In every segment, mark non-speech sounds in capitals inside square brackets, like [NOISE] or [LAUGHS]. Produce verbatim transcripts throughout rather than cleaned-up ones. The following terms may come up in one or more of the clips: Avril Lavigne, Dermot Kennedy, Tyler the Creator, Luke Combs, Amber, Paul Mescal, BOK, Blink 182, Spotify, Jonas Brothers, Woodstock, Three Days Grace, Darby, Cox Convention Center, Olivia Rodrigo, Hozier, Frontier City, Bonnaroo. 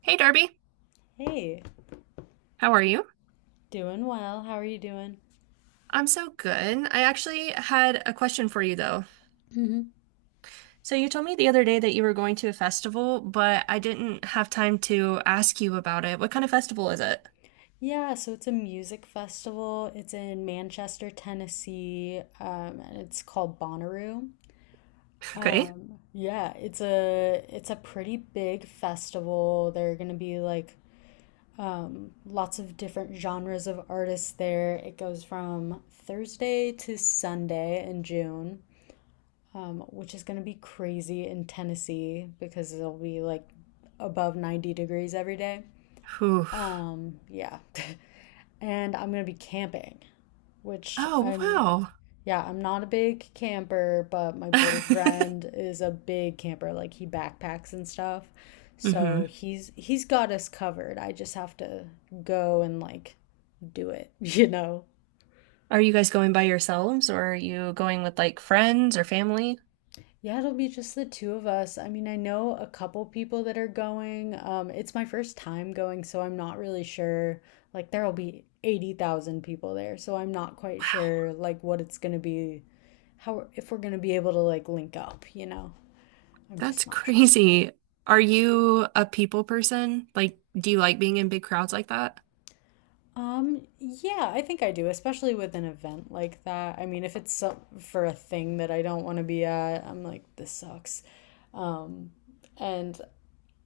Hey Darby, Hey, how are you? doing well. How are you doing? I'm so good. I actually had a question for you though. Hmm. So you told me the other day that you were going to a festival, but I didn't have time to ask you about it. What kind of festival is it? Yeah, so it's a music festival. It's in Manchester, Tennessee, um, and it's called Bonnaroo. Okay. Yeah, it's a it's a pretty big festival. There are gonna be like lots of different genres of artists there. It goes from Thursday to Sunday in June, um, which is gonna be crazy in Tennessee because it'll be like above ninety degrees every day. Whew. Um, yeah. [LAUGHS] and I'm gonna be camping, which Oh, I'm wow. Yeah, I'm not a big camper, but my boyfriend [LAUGHS] is a big camper. Like, he backpacks and stuff. So hmm he's he's got us covered. I just have to go and like do it, [LAUGHS] you know. Are you guys going by yourselves or are you going with like friends or family? Yeah, it'll be just the two of us. I mean, I know a couple people that are going. Um, it's my first time going, so I'm not really sure. Like, there'll be eighty thousand people there, so I'm not quite Wow, sure, like, what it's gonna be how if we're gonna be able to like link up, you know? I'm that's just not sure. crazy. Are you a people person? Like, do you like being in big crowds like that? Um, yeah, I think I do, especially with an event like that. I mean, if it's so- for a thing that I don't want to be at, I'm like, this sucks. Um, and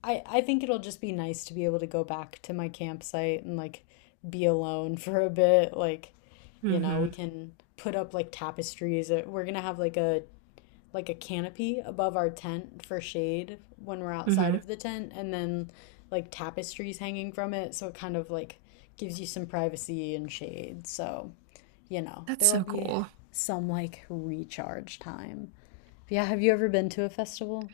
I I think it'll just be nice to be able to go back to my campsite and like be alone [LAUGHS] for a bit. Like, you know, Hmm we can put up like tapestries. We're gonna have like a like a canopy above our tent for shade when we're outside hmm of the tent, and then like tapestries hanging from it, so it kind of like gives you some privacy and shade, so you know That's there will so be cool. some like recharge time. But yeah, have you ever been to a festival?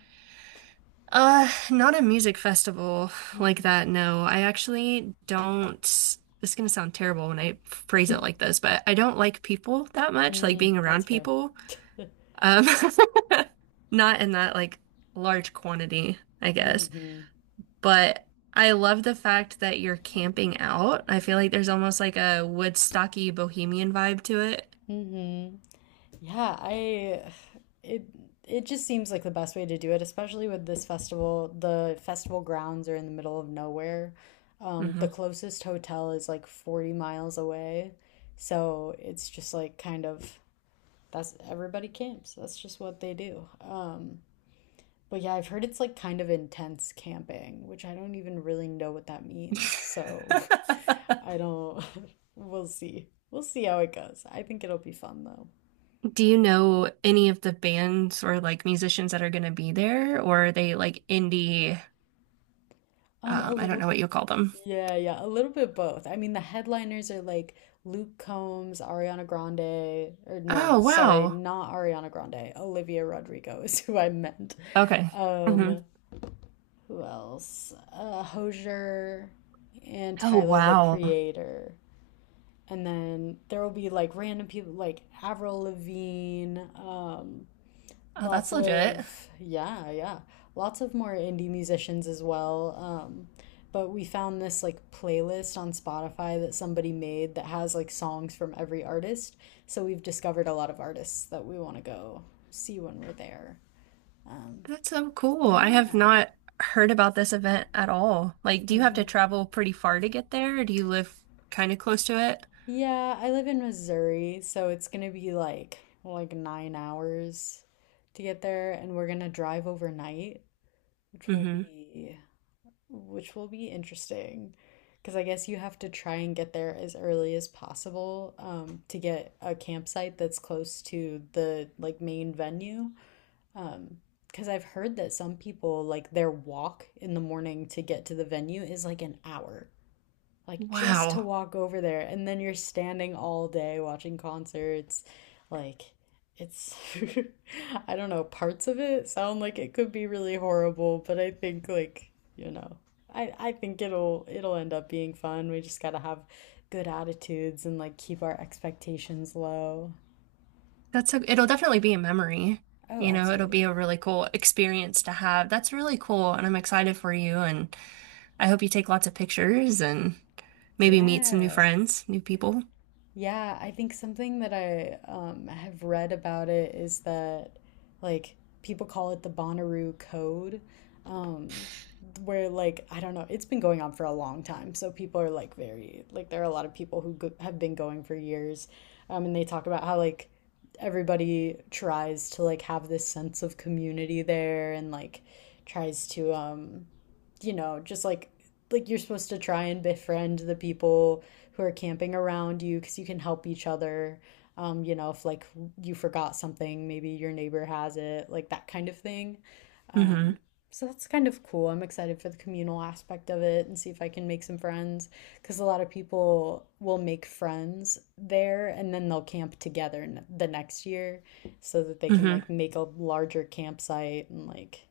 Uh, not a music festival like that, no. I actually don't. This is gonna sound terrible when I phrase it [LAUGHS] like this, but I don't like people that much, like Mm, being that's around fair. people. [LAUGHS] Um, [LAUGHS] not in that like large quantity, I guess. Mm-hmm. But I love the fact that you're camping out. I feel like there's almost like a Woodstocky bohemian vibe to it. Mm-hmm. Yeah, I it it just seems like the best way to do it, especially with this festival. The festival grounds are in the middle of nowhere. Um, the Hmm closest hotel is like forty miles away. So it's just like kind of that's everybody camps. That's just what they do. Um, but yeah, I've heard it's like kind of intense camping, which I don't even really know what that means. So [LAUGHS] [LAUGHS] I don't, [LAUGHS] we'll see. We'll see how it goes. I think it'll be fun though. Do you know any of the bands or like musicians that are going to be there, or are they like indie? Um, a Um, I don't little. know what you call them. Yeah, yeah, a little bit both. I mean, the headliners are like Luke Combs, Ariana Grande, or no, Oh, sorry, wow. not Ariana Grande. Olivia Rodrigo is [LAUGHS] who I meant. Okay. hmm Um, who else? Uh, Hozier and Oh, Tyler the wow. Creator. And then there will be like random people like Avril Lavigne, um, Oh, that's Lots legit. of, yeah, yeah. Lots of more indie musicians as well. Um, but we found this like playlist on Spotify that somebody made that has like songs from every artist. So we've discovered a lot of artists that we want to go see when we're there. Um, That's so cool. I have yeah. not heard about this event at all. Like, do you have to Hmm. travel pretty far to get there, or do you live kind of close to it? Yeah, I live in Missouri, so it's gonna be like like nine hours to get there, and we're gonna drive overnight, which will Hmm be which will be interesting because I guess you have to try and get there as early as possible um, to get a campsite that's close to the like main venue. Um, because I've heard that some people like their walk in the morning to get to the venue is like an hour, like just to Wow. walk over there, and then you're standing all day watching concerts like it's [LAUGHS] I don't know, parts of it sound like it could be really horrible, but I think like, you know, i i think it'll it'll end up being fun. We just got to have good attitudes and like keep our expectations low. That's a, it'll definitely be a memory. Oh, You know, it'll be absolutely. a really cool experience to have. That's really cool, and I'm excited for you, and I hope you take lots of pictures and maybe meet some new Yeah. friends, new people. Yeah, I think something that I um, have read about it is that, like, people call it the Bonnaroo Code, um, where, like, I don't know, it's been going on for a long time. So people are, like, very, like, there are a lot of people who go- have been going for years. Um, and they talk about how, like, everybody tries to, like, have this sense of community there, and, like, tries to, um, you know, just like like you're supposed to try and befriend the people who are camping around you because you can help each other. Um, you know, if like you forgot something, maybe your neighbor has it, like that kind of thing. Hmm So that's kind of cool. I'm excited for the communal aspect of it and see if I can make some friends because a lot of people will make friends there, and then they'll camp together the next year so that they can hmm like make a larger campsite, and like,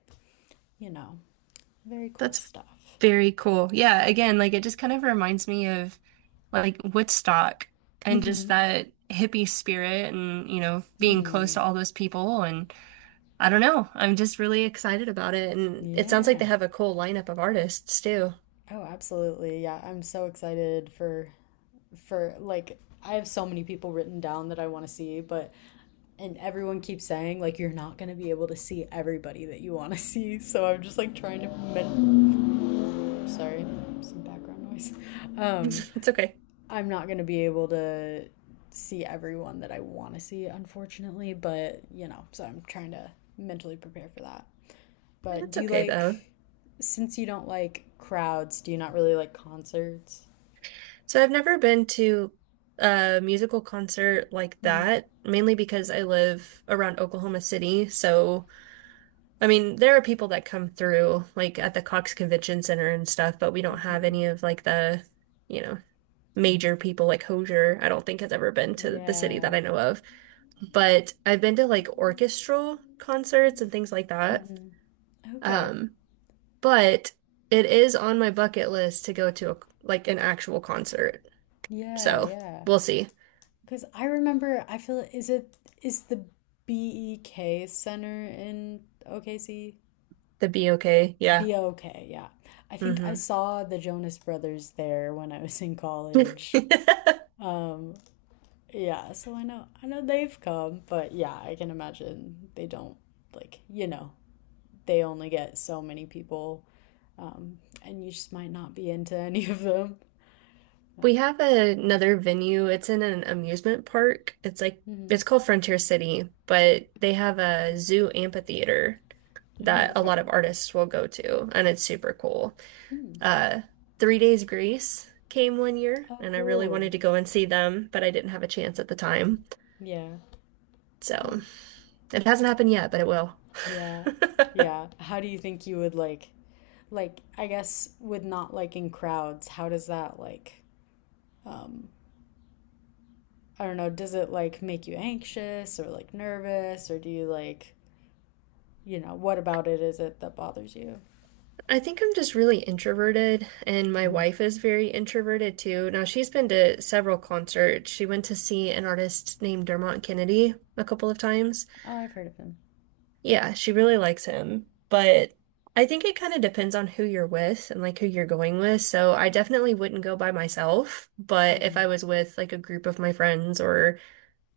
you know, very cool That's stuff. very cool. Yeah, again, like it just kind of reminds me of like Woodstock and just Mm-hmm. that hippie spirit and, you know, being close Hmm. to all those people. And I don't know, I'm just really excited about it. And it sounds like Yeah. they have a cool lineup of artists too. [LAUGHS] Oh, absolutely. Yeah, I'm so excited for for like I have so many people written down that I want to see, but and everyone keeps saying like you're not going to be able to see everybody that you want to [LAUGHS] see. So I'm just like trying to men- sorry, some background noise. Um, It's okay. I'm not going to be able to see everyone that I want to see, unfortunately, but you know, so I'm trying to mentally prepare for that. I mean, But it's do you okay though. like, since you don't like crowds, do you not really like concerts? So I've never been to a musical concert like Hmm. that, mainly because I live around Oklahoma City. So, I mean, there are people that come through like at the Cox Convention Center and stuff, but we don't have Hmm. any of like the, you know, major people like Hozier, I don't think has ever been to the city that Yeah. I know of. But I've been to like orchestral concerts and things like that. Hmm. Okay. Um, but it is on my bucket list to go to a, like an actual concert. Yeah, So, yeah. we'll see. Because I remember, I feel, is it, is the B E K Center in O K C? The B okay, yeah. B O K, yeah. I think I hmm saw the Jonas Brothers there when I was in [LAUGHS] college. Um, yeah, so I know I know they've come, but yeah, I can imagine they don't like, you know, they only get so many people, um, and you just might not be into [LAUGHS] any of them. Uh, We have another venue. It's in an amusement park. It's like hmm. it's called Frontier City, but they have a zoo amphitheater Oh, that a lot okay. of artists will go to, and it's super cool. Hmm. Uh, Three Days Grace came one year, Oh, and I really cool. wanted to go and see them, but I didn't have a chance at the time. Yeah. Hmm. So it hasn't happened yet, but it will. Yeah. Yeah. [LAUGHS] How do you think you would like, like, I guess with not liking crowds, how does that like, um, I don't know, does it like make you anxious or like nervous or do you like, you know, what about it is it that bothers you? I think I'm just really introverted, and my Mhm. wife is very introverted too. Now, she's been to several concerts. She went to see an artist named Dermot Kennedy a couple of times. Oh, I've heard of him. Yeah, she really likes him, but I think it kind of depends on who you're with and like who you're going with. So, I definitely wouldn't go by myself, but if I Mhm. was with like a group of my friends or,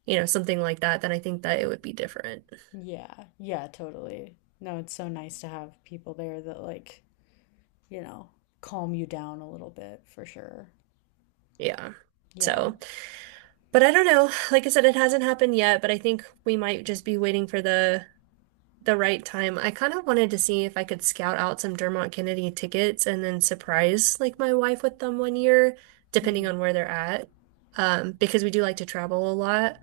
you know, something like that, then I think that it would be different. Yeah, yeah, totally. No, it's so nice to have people there that like, you know, calm you down a little bit for sure. Yeah. Yeah. So. But I don't know. Like I said, it hasn't happened yet, but I think we might just be waiting for the the right time. I kind of wanted to see if I could scout out some Dermot Kennedy tickets and then surprise like my wife with them one year, depending Mhm. on where they're at. Um, because we do like to travel a lot.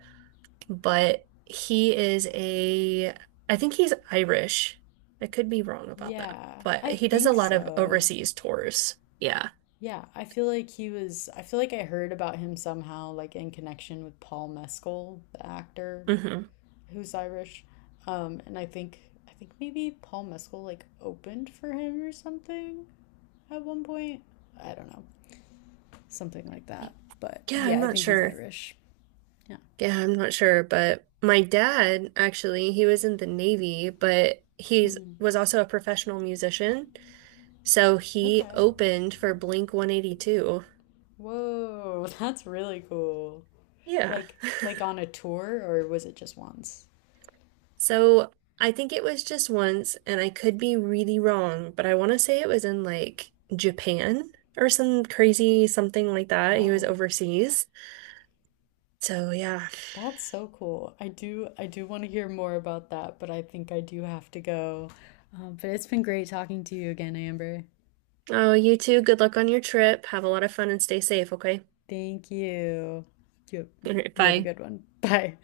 But he is a, I think he's Irish. I could be wrong about that, Yeah, but I he does a think lot of so. overseas tours. Yeah. Yeah, I feel like he was, I feel like I heard about him somehow, like in connection with Paul Mescal, the actor hmm who's Irish. Um, and I think, I think maybe Paul Mescal like opened for him or something at one point. I don't know, something like that. But Yeah, yeah, I'm I not think he's sure. Irish. Yeah, I'm not sure, but my dad actually, he was in the Navy, but Yeah. he's was also a professional musician. So he Okay. opened for Blink one eighty-two. Whoa, [LAUGHS] that's really cool. Yeah. Like [LAUGHS] like on a tour or was it just once? So I think it was just once, and I could be really wrong, but I want to say it was in like Japan or some crazy something like that. He was Wow. overseas. So yeah. That's so cool. I do I do want to hear more about that, but I think I do have to go. Um, but it's been great talking to you again, Amber. Oh, you too. Good luck on your trip. Have a lot of fun and stay safe, okay? Thank you. You [LAUGHS] All right, you have a bye. good one. [LAUGHS] Bye.